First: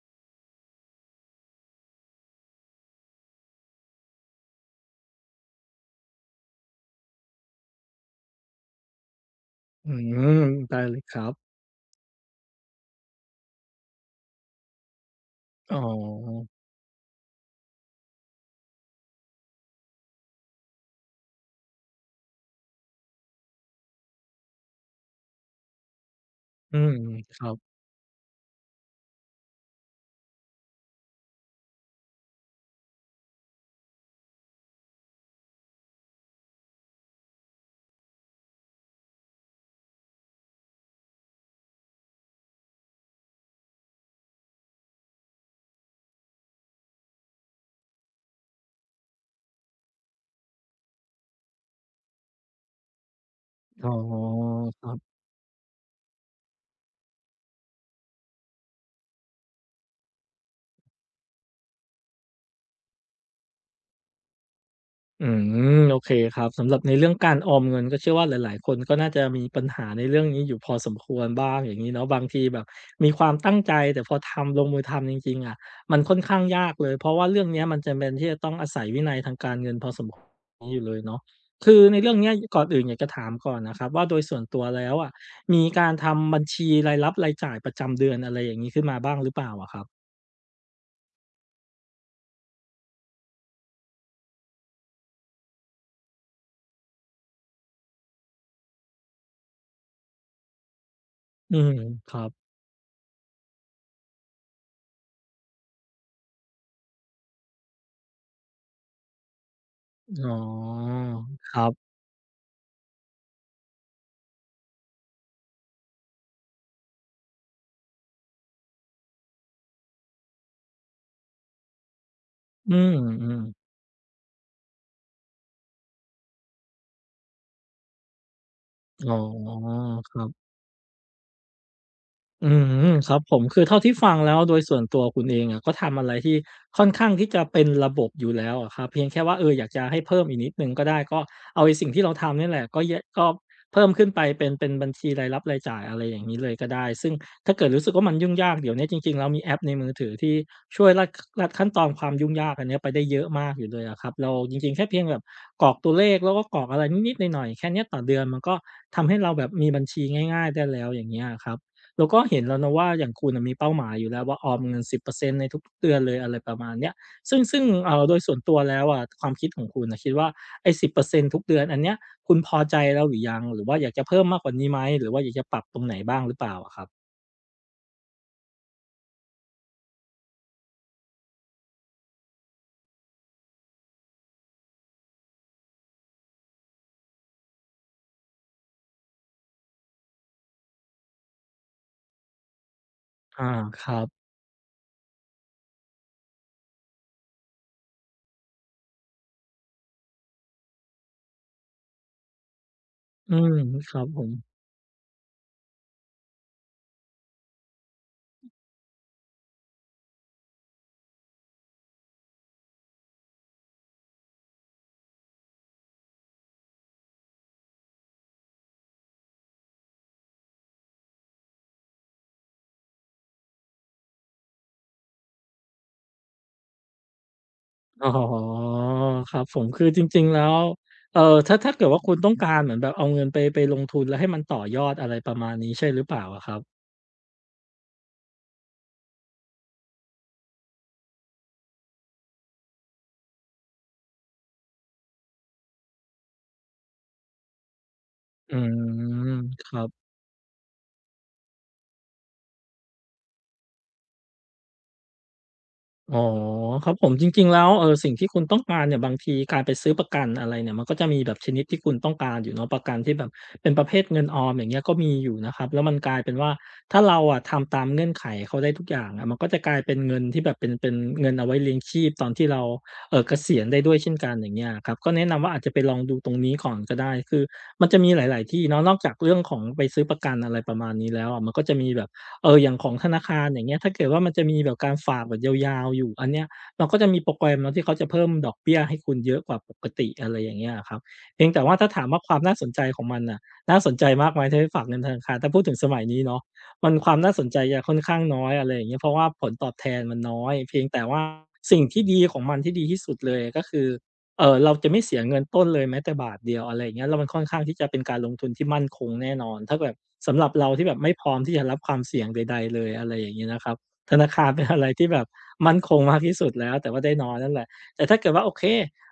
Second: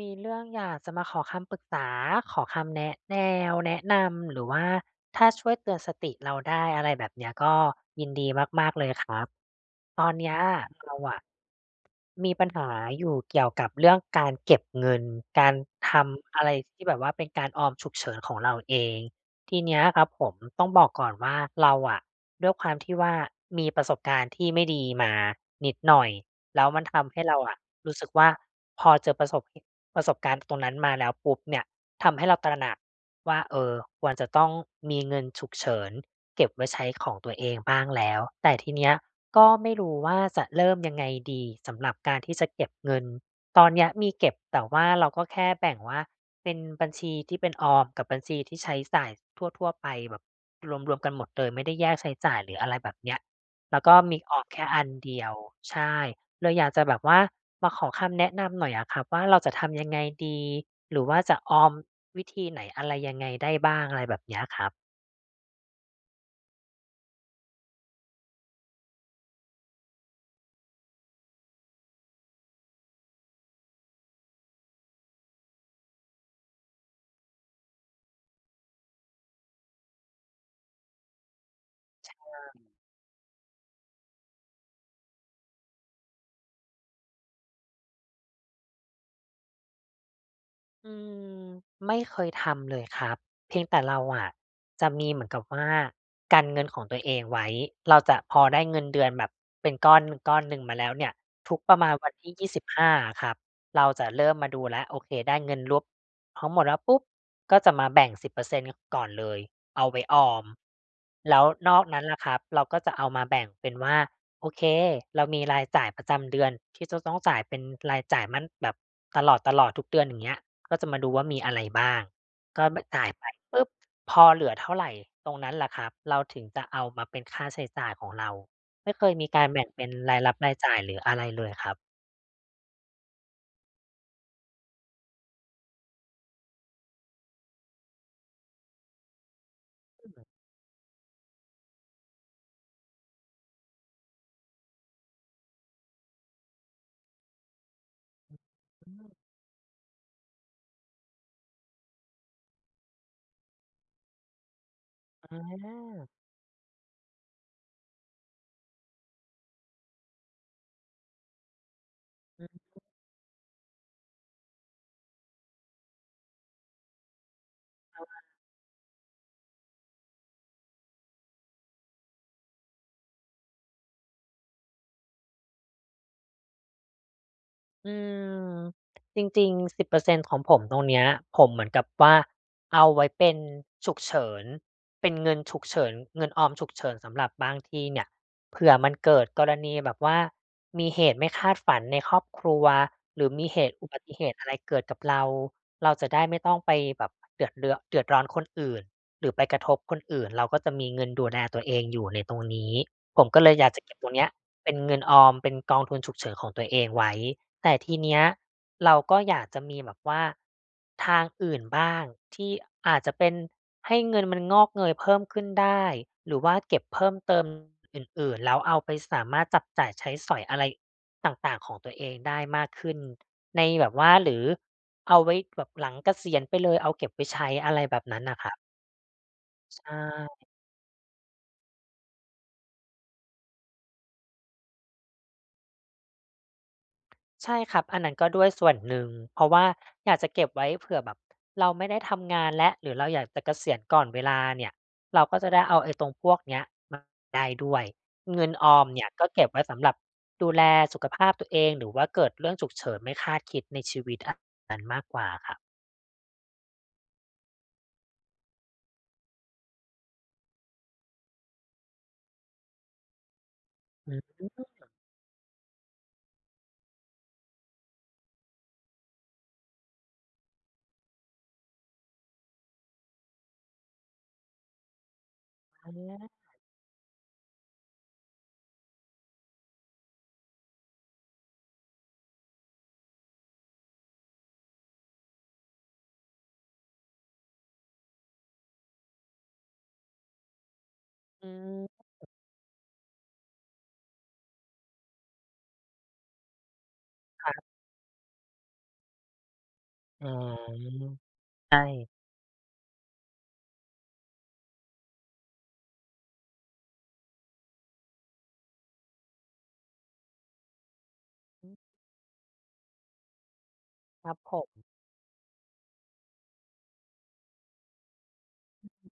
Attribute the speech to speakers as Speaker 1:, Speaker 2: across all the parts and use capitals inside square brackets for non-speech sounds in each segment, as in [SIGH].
Speaker 1: มีเรื่องอยากจะมาขอคำปรึกษาขอคำแนะนำ หรือว่าถ้าช่วยเตือนสติเราได้อะไรแบบเนี้ยก็ยินดีมากๆเลยครับ
Speaker 2: อื
Speaker 1: ตอนเนี้ย
Speaker 2: มได้
Speaker 1: เรา
Speaker 2: เลยค
Speaker 1: อะ
Speaker 2: รับ
Speaker 1: มีปัญหาอยู่เกี่ยวกับเรื่องการเก็บเงิน การ
Speaker 2: อ๋
Speaker 1: ทำอะ
Speaker 2: อ
Speaker 1: ไรที่แบบว่าเป็นการออมฉุกเฉินของเราเองทีเนี้ยครับผมต้องบอกก่อนว่าเราอะด้วยความที่ว่ามีประสบการณ์ที่ไม่ดีมานิดหน่อยแล้ว
Speaker 2: อื
Speaker 1: มัน
Speaker 2: ม
Speaker 1: ทำให้เรา
Speaker 2: ครับ
Speaker 1: อะรู้สึกว่าพอเจอประสบการณ์ตรงนั้นมาแล้วปุ๊บเนี่ยทำให้เราตระหนักว่าเออควรจะต้องมีเงินฉุกเฉิน เก็บไว้ใช้ของตัวเองบ้างแล้ว แต่ทีเนี้ยก็ไม่รู้ว่าจะเริ่มยังไงดีสำหรับการที่จะเก็บเงินตอนเนี้ยมีเก็บแต่ว่าเราก็แค่แบ่งว่าเป็นบัญชีที่เป็นออมกับบัญชีที่ใช้จ่ายทั่วๆไปแบบรวมๆกันหมดเลยไม่ได้แยกใช้จ่ายหรืออะไรแบบเนี้ยแล้ว
Speaker 2: อ๋อ
Speaker 1: ก็มีออมแค่
Speaker 2: ค
Speaker 1: อัน
Speaker 2: รับ
Speaker 1: เดียวใช่เลยอยากจะแบบว่ามาขอคำแนะนำหน่อยอะครับว่าเราจะทำยังไงดีหรือว่าจะออมวิธีไหนอะไรยังไงได้บ้างอะไรแบบเนี้ยครับ
Speaker 2: อืมโอเคครับสำหรับในเรื่องการออมเงินก็เชื่อว่าหลายๆคนก็น่าจะมีปัญหาในเรื่องนี้อยู่พอสมควรบ้างอย่างนี้เนาะบางทีแบบมีความตั้งใจแต่พอทำลงมือทำจริงๆอะมันค่อนข้างยากเลยเพราะว่าเรื่องเนี้ยมันจำเป็นที่จะต้องอาศัยวินัยทางการเงินพอสมนี้อยู่เลยเนาะคือในเรื่องเนี้ยก่อนอื่นอยากจะถามก่อนนะครับว่าโดยส่วนตัวแล้วอะมีการทำบัญชีรายรับรายจ่ายประจำเดือนอะไรอย่างงี้ขึ้นมาบ้างหรือเปล่าอะครับ
Speaker 1: อืมไม่เคยทำเลยครับเพียงแต่เราอะจะมีเหมือนกับว่ากันเงินของตัวเองไว้เราจะพอได้เงินเดือนแบบเป็นก้อนก้อนหนึ่งมาแล้วเนี่ยทุ
Speaker 2: อื
Speaker 1: กป
Speaker 2: ม
Speaker 1: ระมาณวั
Speaker 2: ค
Speaker 1: น
Speaker 2: รับ
Speaker 1: ที่25อะครับเราจะเริ่มมาดูแล้วโอเคได้เงินรวบทั้งหมดแล้วปุ๊บก็จะมาแบ่ง10%ก่อนเลยเอาไว้ออ
Speaker 2: อ๋อ
Speaker 1: มแล้ว
Speaker 2: ครั
Speaker 1: นอก
Speaker 2: บ
Speaker 1: นั้นล่ะครับเราก็จะเอามาแบ่งเป็นว่าโอเคเรามีรายจ่ายประจำเดือนที่จะต้องจ่ายเป็นรายจ่ายมันแบบตลอดๆทุกเดือนอย่างเงี้ย ก็จะมาดูว่ามีอะไรบ้างก็
Speaker 2: อื
Speaker 1: ไจ่ายไป
Speaker 2: มๆ
Speaker 1: ปุ๊บพอเหลือเท่าไรตรงนั้นแหละครับเราถึงจะเอามาเป็นค่าใช้จ่ายของเราไม่เค
Speaker 2: อ๋
Speaker 1: ย
Speaker 2: อ
Speaker 1: มีการแบ่งเป็น
Speaker 2: ค
Speaker 1: ราย
Speaker 2: รั
Speaker 1: รับ
Speaker 2: บ
Speaker 1: รายจ่ายหรืออะไรเลยครับ
Speaker 2: อืครับผมคือเท่าที่ฟังแล้วโดยส่วนตัวคุณเองอะก็ทำอะไรที่ค่อนข้างที่จะเป็นระบบอยู่แล้วอะครับเพียงแค่ว่าอยากจะให้เพิ่มอีกนิดหนึ่งก็ได้ก็เอาไอ้สิ่งที่เราทำเนี่ยแหละก็แยะก็เพิ่มขึ้นไปเป็นบัญชีรายรับรายจ่ายอะไรอย่างงี้เลยก็ได้ซึ่งถ้าเกิดรู้สึกว่ามันยุ่งยากเดี๋ยวเนี้ย
Speaker 1: อื
Speaker 2: จ
Speaker 1: ม
Speaker 2: ริงๆแล้วมีแอปในมือถือที่ช่วยลัดขั้นตอนความยุ่งยากอันเนี้ยไปได้เยอะมากอยู่เลยอะครับเราจริงๆแค่เพียงแบบ
Speaker 1: อ
Speaker 2: กรอกตัวเล
Speaker 1: า
Speaker 2: ขแล้วก็กรอกอะไรนิดๆหน่อยๆแค่เนี้ยต่อเดือนมันก็ทำให้เราแบบมีบัญชีง่ายๆได้แล้วอย่างเงี้ยอะครับ เราก็เห็นแล้วนะว่าอย่างคุณน่ะมีเป้าหมายอยู่แล้วว่าออมเงิน10%ในทุกๆเดือนเลยอะไรประมาณเนี้ยซึ่งโดยส่วนตัวแล้วอะความคิดของคุณน่ะคิดว่าไอ้10%ทุกเดือนอันเนี้ยคุณพอใจแล้วหรือยังหรือว่าอยากจะเพิ่มมากกว่านี้ไหมหรือว่าอยากจะปรับตรงไหนบ้างหรือเปล่าอะครับ
Speaker 1: อืมจริงๆ10%ของผมตรงเนี้ยผมเหมือนกับว่าเอาไว้เป็นฉุกเฉินเป็นเงินฉุกเฉินเงินออมฉุกเฉินสำหรับบางทีเนี่ยเผื่อมันเกิดกรณีแบบว่ามีเหตุไม่คาดฝันในครอบครัวหรือ
Speaker 2: อา
Speaker 1: มีเหตุ
Speaker 2: ค
Speaker 1: อุ
Speaker 2: รั
Speaker 1: บัติ
Speaker 2: บ
Speaker 1: เหตุอะไรเกิดกับเราเราจะได้ไม่ต้องไปแบบเดือดร้อนคนอื่นหรือไปกระทบคนอื่นเราก็จะมีเงินดูแลตัวเองอยู่ในตรงนี้ผม
Speaker 2: อื
Speaker 1: ก็เลย
Speaker 2: ม
Speaker 1: อยากจะ
Speaker 2: ค
Speaker 1: เก็บ
Speaker 2: รั
Speaker 1: ต
Speaker 2: บ
Speaker 1: รง
Speaker 2: ผ
Speaker 1: เนี้ย
Speaker 2: ม
Speaker 1: เป็นเงินออมเป็นกองทุนฉุกเฉินของตัวเองไว้ แต่ทีเนี้ยเราก็อยากจะมีแบบว่าทางอื่นบ้างที่อาจจะเป็นให้เงินมันงอกเงยเพิ่มขึ้นได้หรือว่าเก็บเพิ่มเติมอื่นๆแล้วเอาไปสามารถจับจ่ายใช้สอยอะไรต่างๆของตัวเองได้มากขึ้นในแบบว่าหรือเอาไว้แบบหลังเกษียณไปเลยเอาเก็บไว้ใช้อะไรแบบ
Speaker 2: อ๋อ
Speaker 1: นั้นน่ะครับ
Speaker 2: ครับผม
Speaker 1: ใช
Speaker 2: คือจริงๆแล้
Speaker 1: ่
Speaker 2: วเอ่อถ้าเกิดว่าคุณต้องการเหมือนแบบเอาเงินไปลงทุนแล้วให้มันต่อยอดอะไรประมาณนี้ใช่หรือเปล่าอะครับ
Speaker 1: ใช่ครับ อันนั้นก็ด้วยส่วนหนึ่ง เพราะว่าอยากจะเก็บไว้เผื่อแบบเราไม่ได้ทำงานแล้วหรือเราอยากจะเกษียณก่อนเวลาเนี่ยเราก็จะได้เอาไอ้ตรงพวกเนี้ยมาได้ด้วยเงิน
Speaker 2: อื
Speaker 1: ออมเนี่ยก็
Speaker 2: ม
Speaker 1: เก็บไว้
Speaker 2: ครั
Speaker 1: สำหรับ
Speaker 2: บ
Speaker 1: ดูแลสุขภาพตัวเองหรือว่าเกิดเรื่องฉุกเฉินไม่คาดคิดในชีวิตอันนั้นมากกว่าครับ
Speaker 2: อ๋อครับผมจริงๆแล้วสิ่งที่คุณต้องการเนี่ยบางทีการไปซื้อประกันอะไรเนี่ยมันก็จะมีแบบชนิดที่คุณต้องการอยู่เนาะประกันที่แบบเป็นประเภท
Speaker 1: อื
Speaker 2: เงิน
Speaker 1: อ
Speaker 2: ออมอย่างเงี้ยก็มีอยู่นะครับแล้วมันกลายเป็นว่าถ้าเราอะทำตามเงื่อนไขเขาได้ทุกอย่างอะมันก็จะกลายเป็นเงินที่แบบเป็นเงินเอาไว้เลี้ยงชีพตอนที่เราเกษียณได้ด้วยเช่นกันอย่างเงี้ยอะครับก็แนะนำว่าอาจจะไปลองดูตรงนี้ก่อนก็ได้คือมันจะมีหลายๆที่เนาะนอกจากเรื่องของไปซื้อประกันอะไรประมาณนี้แล้วอะมันก็จะมีแบบ อย่างของธนาคารอย่างเงี้ยถ้าเกิดว่ามันจะมีแบบการฝากแบบยาวๆอยู่อันเนี้ยเราก็จะมีโปรแกรมเนาะที่เขาจะเพิ่มดอกเบี้ยให้คุณเยอะกว่าปกติอะไรอย่างเงี้ยอะครับเพี
Speaker 1: อื
Speaker 2: ยงแต่ว่าถ้า
Speaker 1: ม
Speaker 2: ถามว่าความน่าสนใจของมันน่ะน่าสนใจมากไหมถ้าให้ฝากเงินธนาคารถ้าพูดถึงสมัยนี้เนาะมันความน่าส
Speaker 1: ค
Speaker 2: น
Speaker 1: รั
Speaker 2: ใจ
Speaker 1: บ
Speaker 2: จะค่อนข้างน้อยอะไรอย่างเงี้ยเพราะว่าผลตอบแทนมัน
Speaker 1: อ๋อ
Speaker 2: น้อยเพียงแต่ว่าสิ่ง
Speaker 1: ใช่
Speaker 2: ที่ดีของมันที่ดีที่สุดเลยก็คือ เราจะไม่เสียเงินต้นเลยแม้แต่บาทเดียวอะไรอย่างเงี้ยแล้วมันค่อนข้างที่จะเป็นการลงทุนที่มั่นคงแน่นอนถ้าแบบสำหรับเราที่แบบไม่พร้อมที่จะ
Speaker 1: อื
Speaker 2: รับค
Speaker 1: ม
Speaker 2: วามเสี่ยงใดๆเลยอะไรอย่างเงี้ยนะครับธ
Speaker 1: ค
Speaker 2: นา
Speaker 1: รับ
Speaker 2: คาร
Speaker 1: ผ
Speaker 2: เป็นอะ
Speaker 1: ม
Speaker 2: ไรที่แบบมั่นคงมากที่สุดแล้วแต่ว่าได้น้อยนั่นแหละแต่ถ้าเกิดว่าโอเค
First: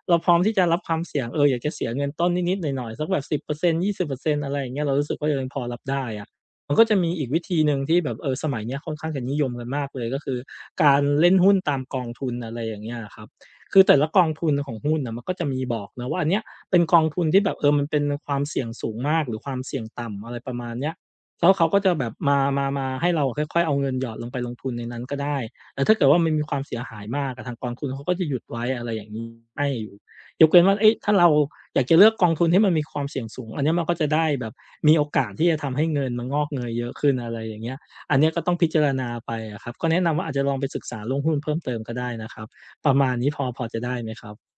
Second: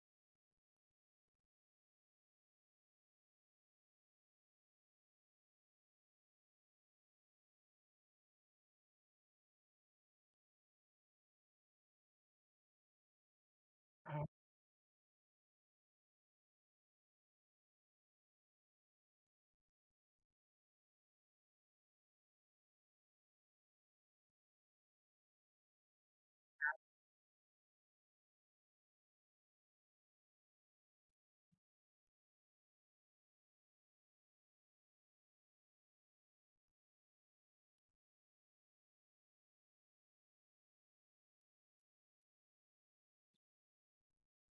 Speaker 2: เราพร้อมที่จะรับความเสี่ยงอยากจะเสียเงินต้นนิดๆหน่อยๆสักแบบสิบเปอร์เซ็นต์ยี่สิบเปอร์เซ็นต์อะไรอย่างเงี้ยเรารู้สึกว่าเรายังพอรับได้อะมันก็จะมีอีกวิธีหนึ่งที่แบบสมัยเนี้ยค่อนข้างจะนิยมกันมากเลยก็คือการเล่นหุ้นตามกองทุนอะไรอย่างเงี้ยครับ คือแต่ละกองทุนของหุ้นน่ะมันก็จะมีบอกนะว่าอันเนี้ยเป็นกองทุนที่แบบมันเป็นความเสี่ยงสูงมากหรือความเสี่ยงต่ำอะไรประมาณเนี้ยแล้วเขาก็จะแบบมาให้เราค่อยๆเอาเงินหยอดลงไปลงทุนในนั้นก็ได้แต่ถ้าเกิดว่ามันมีความเสียหายมากอะทางกองทุนเขาก็จะหยุดไว้อะไรอย่างงี้ให้อยู่ยกเว้นว่าเอ๊ะถ้าเราอยากจะเลือกกองทุนที่มันมีความเสี่ยงสูงอันเนี้ยมันก็จะได้แบบมีโอกาสที่จะทำให้เงินมันงอกเงยเยอะขึ้นอะไรอย่างเงี้ยอันเนี้ยก็ต้องพิจารณาไปอะครับก็แนะนำว่าอาจจะลองไปศึกษาลรองหุ้นเพิ่มเติมก็ได้นะครับ ประมาณนี้พอจะได้ไหมครับ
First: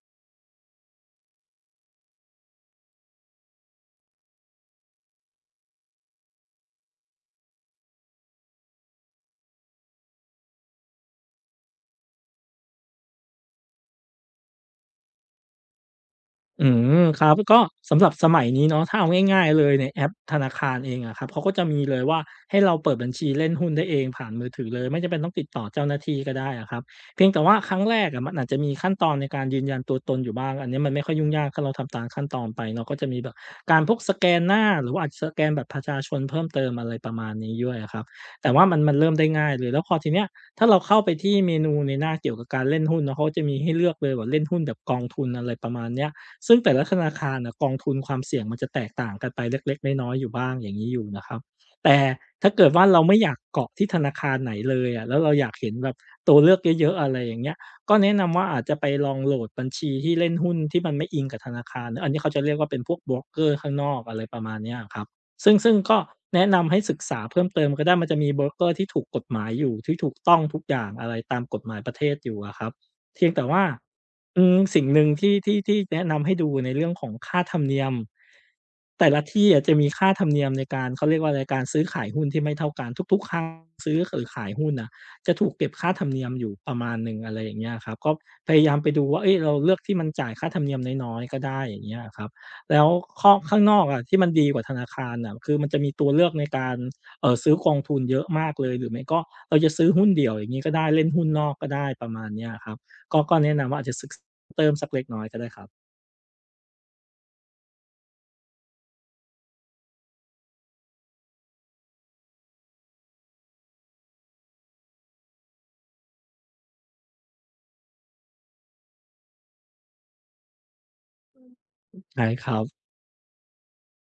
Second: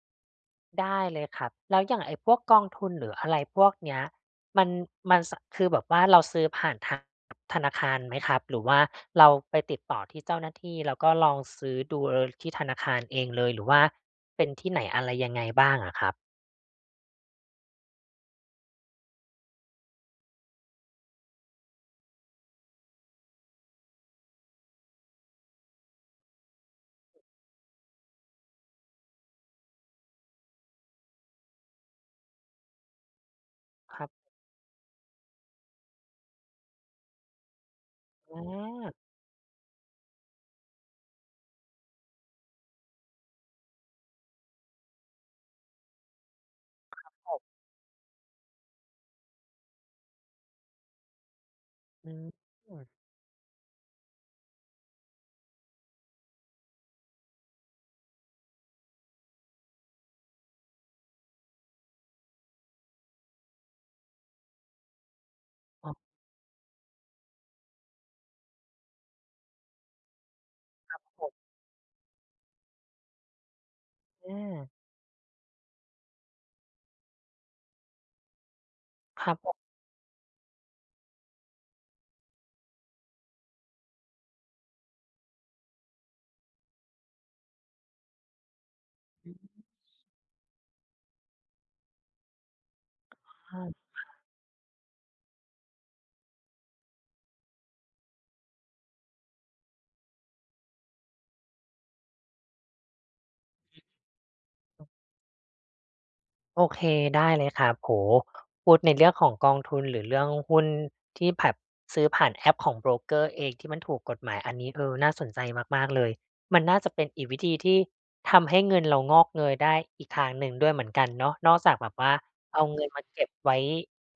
Speaker 1: ได้เลยครับแล้วอย่างไอ้พวกกองทุนหรืออะไรพวกเนี้ยมันมันคือแบบว่าเราซื้อผ่านทางธนาคารไหมครับหรือว่าเราไปติดต่อที่เจ้าหน้าที่แล้วก็ลองซื้อดูเออที่ธนาคารเองเลยหรือว่าเป็นที่ไหนอะไรยังไงบ้างอะครับ
Speaker 2: อืมครับก็สำหรับสมัยนี้เนาะถ้าเอาง่ายๆเลยในแอปธนาคารเองอะครับเขาก็จะมีเลยว่าให้เราเปิดบัญชีเล่นหุ้นได้เองผ่านมือถือเลยไม่จำเป็นต้องติดต่อเจ้าหน้าที่ก็ได้อะครับเพียงแต่ว่าครั้งแรกอะมันอาจจะมีขั้นตอนในการยืนยันตัวตนอยู่บ้างอันเนี้ยมันไม่ค่อยยุ่งยากถ้าเราทำตามขั้นตอนไปเนาะก็จะมีแบบการพ
Speaker 1: ค
Speaker 2: ก
Speaker 1: รับ
Speaker 2: สแกนหน้าหรือว่าอาจจะสแกนบัตรประชาชนเพิ่มเติมอะไรประมาณนี้ด้วยอะครับ
Speaker 1: อ
Speaker 2: แต่ว่ามัน
Speaker 1: า
Speaker 2: เริ่มได้ง่ายเลยแล้วพอทีเนี้ยถ้าเราเข้าไปที่เมนูในหน้าเกี่ยวกับการเล่นหุ้นเนาะเขาจะมีให้เลือกเลยว่าเล่นหุ้นแบบกองทุนอะไรประมาณเนี้ย ซึ่งแต่ละธ
Speaker 1: ก
Speaker 2: นาคาร
Speaker 1: บ
Speaker 2: น่ะกองทุนความเสี่ยงมันจะแตกต่างกันไปเล็กๆน้อยๆอยู่บ้างอย่างนี้อยู่นะครับแต่
Speaker 1: อืม
Speaker 2: ถ้าเกิดว่าเราไม่อยากเกาะที่ธนาคารไหนเลยอะแล้วเราอยากเห็นแบบตัวเลือกเยอะๆอะไรอย่างเงี้ยก็แนะนำว่าอาจจะไปลองโหลดบัญชีที่เล่นหุ้นที่มันไม่อิงกับธนาคารอันนี้เขาจะเรียกว่าเป็นพวกโบรกเกอร์ข้างนอกอะไรประมาณเนี้ยอะครับซึ่ง
Speaker 1: อ๋
Speaker 2: ก็
Speaker 1: อ
Speaker 2: แนะนำให้ศึกษาเพิ่มเติมก็ได้มันจะมีโบรกเกอร์ที่ถูกกฎหมายอยู่ที่ถูกต้องทุกอย่าง
Speaker 1: ก
Speaker 2: อะไร
Speaker 1: บ
Speaker 2: ตามกฎหมายประเทศอยู่อะครับ เพียงแต่ว่า
Speaker 1: อ
Speaker 2: อืม
Speaker 1: า
Speaker 2: สิ่งหนึ่งที่แนะนำให้ดูในเรื่องของค่าธรรมเนียมแต่ละ
Speaker 1: ครับผ
Speaker 2: ที่
Speaker 1: ม
Speaker 2: อะจะมีค่าธรรมเนียมในการเขาเรียกว่าอะไรการซื้อขายหุ้นที่ไม่เท่ากันทุกๆครั้งซื้อหรือขายหุ้นน่ะจะถูกเก็บค่าธรรมเนียมอยู่ประมาณหนึ่งอะไรอย่างเงี้ยครับก็พยายามไปดูว่าเฮ้ยเราเลือกที่มันจ่ายค่าธรรมเนียมน้อยๆก็ได้อย่างเงี้ยอะครับแล้วข้อข้างนอกอะที่มันดีกว่าธนาคารน่ะคือมันจะมีตัวเลือกในการซื้อกองทุนเยอะมากเลยหรือไม่ก็เราจะซื้อหุ้นเดี่ยวอย่างงี้ก็ได้เล่นหุ้นนอกก็ได้ประมาณเนี้ยครับ ก็แนะนำว่าอาจจะศึกเติมสักเล็กน้อยก็ได้ครับ
Speaker 1: โอเคได้เลยครับโหพูดในเรื่องของกองทุนหรือเรื่องหุ้นที่แบบซื้อผ่านแอปของโบรกเกอร์เองที่มันถูกกฎหมายอันนี้เออน่าสนใจมากๆเลยมันน่าจะเป็นอีกวิธีที่ทำให้เงินเรางอกเงยได้อีกทางหนึ่งด้วยเหมือนกันเนาะนอกจากแบบว่า
Speaker 2: ใช่ครั
Speaker 1: เอา
Speaker 2: บ
Speaker 1: เงินมาเก็บไว้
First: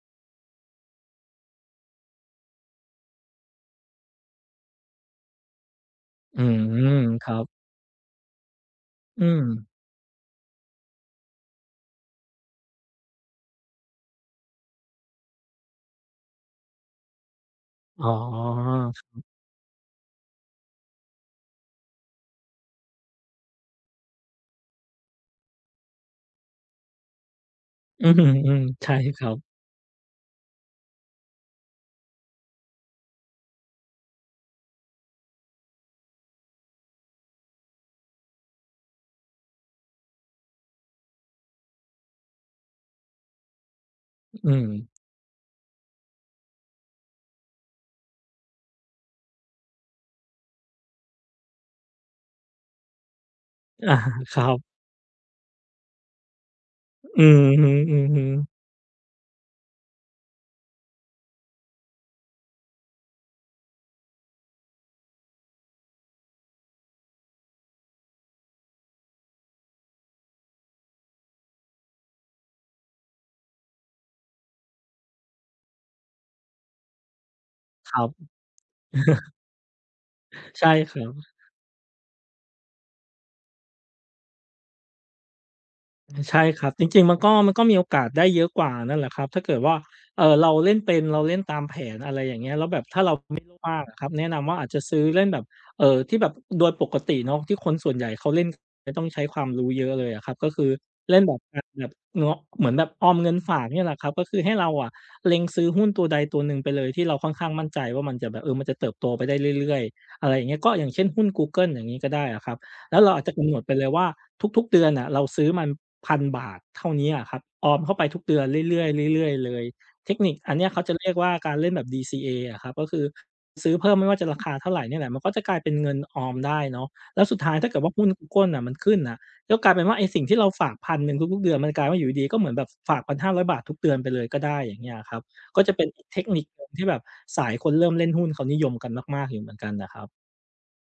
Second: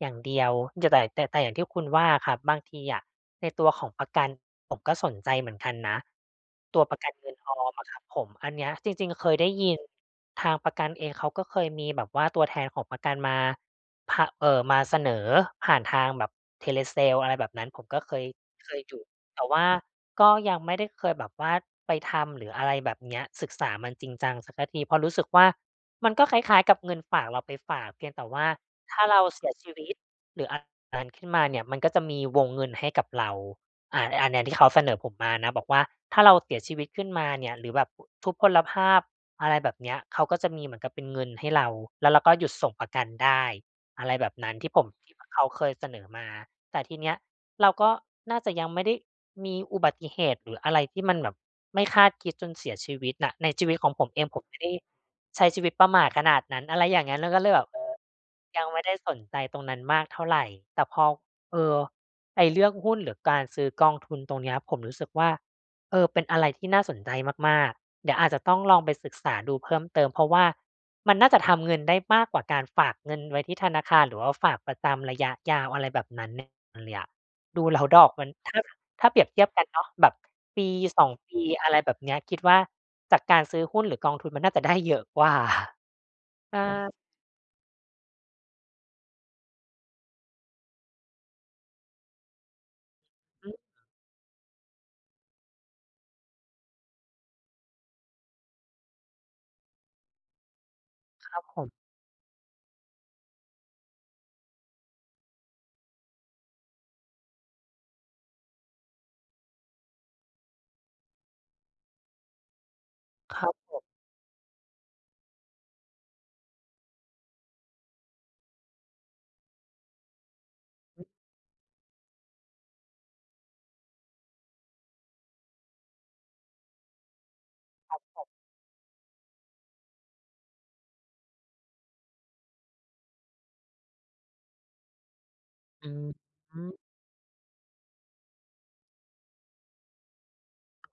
Speaker 1: อย่างเดียวจะแต่อย่างที่คุณว่าอะครับบางทีอะในตัวของประกันผมก็สนใจเหมือนกันนะ
Speaker 2: อื
Speaker 1: ตัวประ
Speaker 2: ม
Speaker 1: กัน
Speaker 2: ค
Speaker 1: เงิ
Speaker 2: รั
Speaker 1: น
Speaker 2: บ
Speaker 1: ออมอะครับผมอันเนี้ยจริงๆ
Speaker 2: อื
Speaker 1: เคย
Speaker 2: ม
Speaker 1: ได้ยิน ทางประกันเองเขาก็เคยมีแบบว่าตัวแทนของประกันมาพะเอ่อมาเสนอผ่านทางแบบ Telesale อะไรแบบนั้นผมก็
Speaker 2: อ๋
Speaker 1: เคยเค
Speaker 2: อ
Speaker 1: ยอยู่แต่ว่าก็ยังไม่ได้เคยแบบว่าไปทำหรืออะไรแบบเนี้ยศึกษามันจริงจังสักทีเพราะรู้สึกว่ามันก็คล้ายๆกับเงินฝากเราไปฝากเพี
Speaker 2: อื
Speaker 1: ยง
Speaker 2: อ
Speaker 1: แต่
Speaker 2: ฮึ
Speaker 1: ว่า
Speaker 2: อืมใช่
Speaker 1: ถ้า
Speaker 2: ค
Speaker 1: เรา
Speaker 2: รับ
Speaker 1: เสียชีวิตหรืออะไรขึ้นมาเนี่ยมันก็จะมีวงเงินให้กับเราอันเนี้ยที่เขาเสนอผมมานะบอกว่าถ้าเราเสียชีวิตขึ้นมาเนี่ยหรือแบบทุพพลภาพ อะไรแบบเนี้ยเขาก็จะมีเหมือนกับเป็นเงินให้เราแล้วเราก็หยุดส่งประกันได้อะไรแบบ
Speaker 2: อื
Speaker 1: นั้น
Speaker 2: ม
Speaker 1: ที่ผมที่เขาเคยเสนอมาแต่ทีเนี้ยเราก็น่าจะยังไม่ได้มีอุบัติเหตุหรืออะไรที่มันแบบไม่คาดคิดจนเสียชีวิตน่ะในชีวิตขอ
Speaker 2: อา
Speaker 1: งผมเอง
Speaker 2: ค
Speaker 1: ผ
Speaker 2: รั
Speaker 1: มไม่ได้
Speaker 2: บ
Speaker 1: ใช้ชีวิตประหม่าขนาดนั้นอะไรอย่างงั้น
Speaker 2: อื
Speaker 1: เราก็เล
Speaker 2: อ
Speaker 1: ยแบ
Speaker 2: ฮึ
Speaker 1: บเออ
Speaker 2: ๆ
Speaker 1: ยังไม่ได้สนใจตรงนั้นมากเท่าไรแต่พอเอ่อไอ้เรื่องหุ้นหรือการซื้อกองทุนตรงเนี้ยผมรู้สึกว่าเออเป็นอะไรที่น่าสนใจมากๆ เดี๋ยวอาจจะต้องลองไปศึกษาดูเพิ่มเติมเพราะว่ามันน่าจะทำเงินได้มากกว่าการฝากเงินไว้ที่ธนาคารหรือว่าฝากประจำระยะยาวอะไรแบบนั้นเนี่ยเลยอะดูแล้ว
Speaker 2: ค
Speaker 1: ดอ
Speaker 2: รั
Speaker 1: กมั
Speaker 2: บ
Speaker 1: นถ้าถ้าเปรียบเทียบกันเนาะแบบ
Speaker 2: ใช่
Speaker 1: ปี
Speaker 2: ครั
Speaker 1: 2
Speaker 2: บ
Speaker 1: ปีอะไรแบบเนี้ยคิดว่าจากการซื้อหุ้นหรือกองทุนมันน่าจะได้เยอะกว่า
Speaker 2: ใช่ค
Speaker 1: อา
Speaker 2: รับจริงๆมันก็มีโอกาสได้เยอะกว่านั่นแหละครับถ้าเกิดว่าเราเล่นเป็นเราเล่นตามแผนอะไรอย่างเงี้ยแล้วแบบถ้าเราไม่
Speaker 1: อื
Speaker 2: โลภ
Speaker 1: ม
Speaker 2: มากอะครับแนะนำว่าอาจจะซื้อเล่นแบบที่แบบโดยปกติเนาะที่คนส่วนใหญ่เขาเล่นไม่ต้องใช้ความรู้เยอะเลยอะครับก็คือเล่น
Speaker 1: ค
Speaker 2: แบบ
Speaker 1: รับผ
Speaker 2: การ
Speaker 1: ม
Speaker 2: แบบเนาะเหมือนแบบออมเงินฝากเนี่ยแหละครับก็คือให้เราอะเล็งซื้อหุ้นตัวใดตัวหนึ่งไปเลยที่เราค่อนข้างมั่นใจว่ามันจะแบบมันจะเติบโตไปได้เรื่อยๆอะไรอย่างเงี้ยก็อย่างเช่นหุ้นกูเกิลอย่างงี้ก็ได้อะครับ แล้วเราอาจจะ
Speaker 1: ค
Speaker 2: กำ
Speaker 1: รั
Speaker 2: หนด
Speaker 1: บ
Speaker 2: ไปเลยว่าทุกๆเดือนน่ะเราซื้อมัน1,000บาทเท่าเนี้ยอะครับออมเข้าไปทุกเดือนเรื่อยๆเรื่อยๆเลยเทคนิคอันเนี้ยเขาจะเรียกว่าการเล่นแบบ DCA อะครับก็คือซื้อเพิ่มไม่ว่าจะราคาเท่าไรเนี่ยแหละมันก็จะกลายเป็นเงินออมได้เนาะแล้วสุดท้ายถ้าเกิดว่าหุ้น Google น่ะมันขึ้นน่ะก็กลายเป็นว่าไอ้สิ่งที่เราฝาก1 0 0หนึ่งทุกๆเดือนมันกลายว่าอยู่ดีๆก็เหมือนแบบฝาก1้0 0บาททุกเดือนไปเลยก็ได้อย่างเงี้ยอะครับก็จะเป็น
Speaker 1: อื
Speaker 2: อีกเทคนิคหนึ่งที่
Speaker 1: ม
Speaker 2: แบบสายคนเริ่มเล่นหุ้นเขานิยมกันมากๆอยู่เหมือนกันน่ะครับ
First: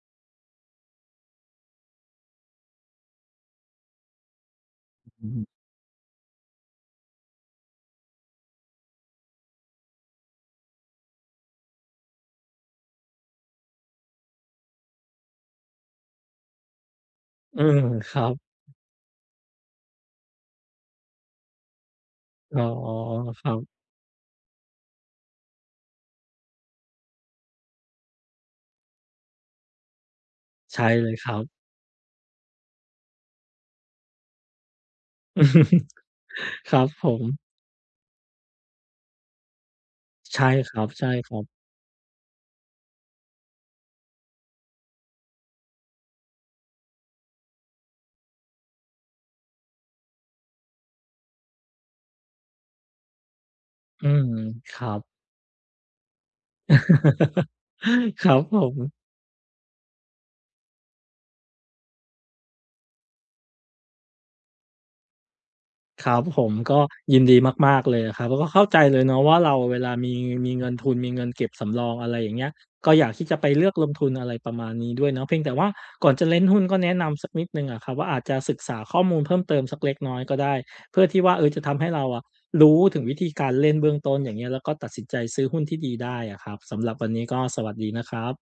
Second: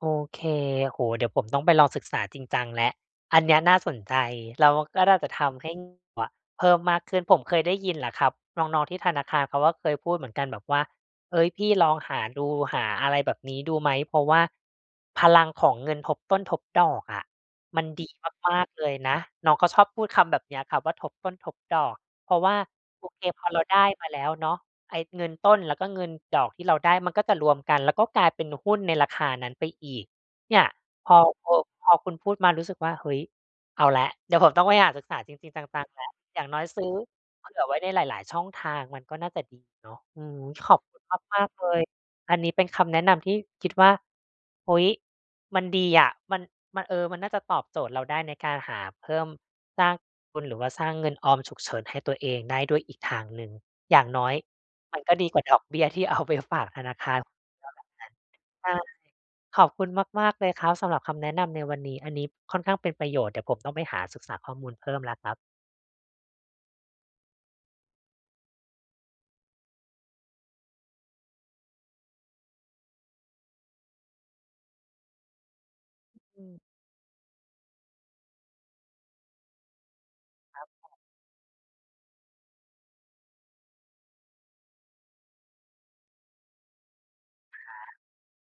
Speaker 1: โอเคโหเดี๋ยวผมต้องไปลองศึกษาจริงจังแล้วอันเนี้ยน่าสนใจเราก็น่า
Speaker 2: อื
Speaker 1: จะ
Speaker 2: อฮึ
Speaker 1: ทำให้ [UNINTELLIGIBLE] อะเพิ่มมากขึ้นผมเคยได้ยินแหละครับน้องๆที่ธนาคารเขาก็เคยพูดเหมือนกันแบบว่าเฮ้ยพี่ลองหาดูหาอะไรแบบนี้ดูไหมเพราะว่าพลังของเงินทบต้นทบดอกอะ
Speaker 2: เออ
Speaker 1: มันดี
Speaker 2: ครับ
Speaker 1: มากๆเลยนะน้องเขาชอบพูดคำแบบเนี้ยครับว่าทบต้นทบดอกเพราะว่า
Speaker 2: อ๋อ
Speaker 1: โอเค
Speaker 2: ค
Speaker 1: พอ
Speaker 2: รั
Speaker 1: เรา
Speaker 2: บ
Speaker 1: ได้มาแล้วเนาะ ไอ้เงินต้นแล้วก็เงินดอกที่เราได้มันก็จะรวมกันแล้วก็กลายเป็นหุ้นในราคานั้นไปอีกเนี่ย
Speaker 2: ใช่เล
Speaker 1: พ
Speaker 2: ย
Speaker 1: อ
Speaker 2: ครับ
Speaker 1: พอพอคุณพูดมารู้สึกว่าเฮ้ยเอาแล้วเดี๋ยวผมต้องไปหาศึกษาจริงๆจังๆแล้วอ
Speaker 2: [LAUGHS]
Speaker 1: ย่างน้อย
Speaker 2: ครั
Speaker 1: ซื้
Speaker 2: บ
Speaker 1: อ
Speaker 2: ผม
Speaker 1: เผื่อไว้ในหลายๆช่องทางมันก็น่าจะดีเนาะอืม
Speaker 2: ใช่
Speaker 1: ข
Speaker 2: ค
Speaker 1: อบ
Speaker 2: รับ
Speaker 1: คุณ
Speaker 2: ใช่ครั
Speaker 1: มา
Speaker 2: บ
Speaker 1: กๆเลยอันนี้เป็นคำแนะนำที่คิดว่าเฮ้ยมันดีอะมันมันเออมันน่าจะตอบโจทย์เราได้ในการหาเพิ่มสร้างทุนหรือว่าสร้างเงินออมฉุกเฉินให้ตัวเองได้ด้วยอีกทางหนึ่ง อย่า
Speaker 2: อื
Speaker 1: ง
Speaker 2: ม
Speaker 1: น้อย
Speaker 2: ครั
Speaker 1: มั
Speaker 2: บ
Speaker 1: นก็ดีกว่าดอกเบี้ยที่เอาไปฝากธนาคาร [LAUGHS]
Speaker 2: [LAUGHS] ครับผ
Speaker 1: [UNINTELLIGIBLE]
Speaker 2: ม
Speaker 1: อาขอบคุณมากๆเลยครับสำหรับคำแนะนำในวันนี้อันนี้ค่อนข้างเป็นประโยชน์เดี๋ยวผมต้องไปหาศึกษาข้อมูลเพิ่มแล้วครับ
Speaker 2: ครับผมก็ยินดีมากๆเลยครับแล้วก็เข้าใจเลยเนาะว่าเราเวลามีมีเงินทุนมีเงินเก็บสำรองอะไรอย่างเงี้ยก็อยากที่จะไปเลือกลงทุนอะไรประมาณนี้ด้วยเนาะเพียงแต่ว่าก่อนจะเล่นหุ้นก็แนะนำสักนิดหนึ่งอะครับว่าอาจจะศึกษาข้อมูลเพิ่มเติมสักเล็กน้อยก็ได้เพื่อที่ว่าจะทำให้เราอะรู้ถึงวิธีการเล่นเบื้องต้นอย่างเงี้ยแล้วก็ตัดสินใจซื้อหุ้นที่ดีได้อะครับสำหรับวันนี้ก็สวัสดีนะครับ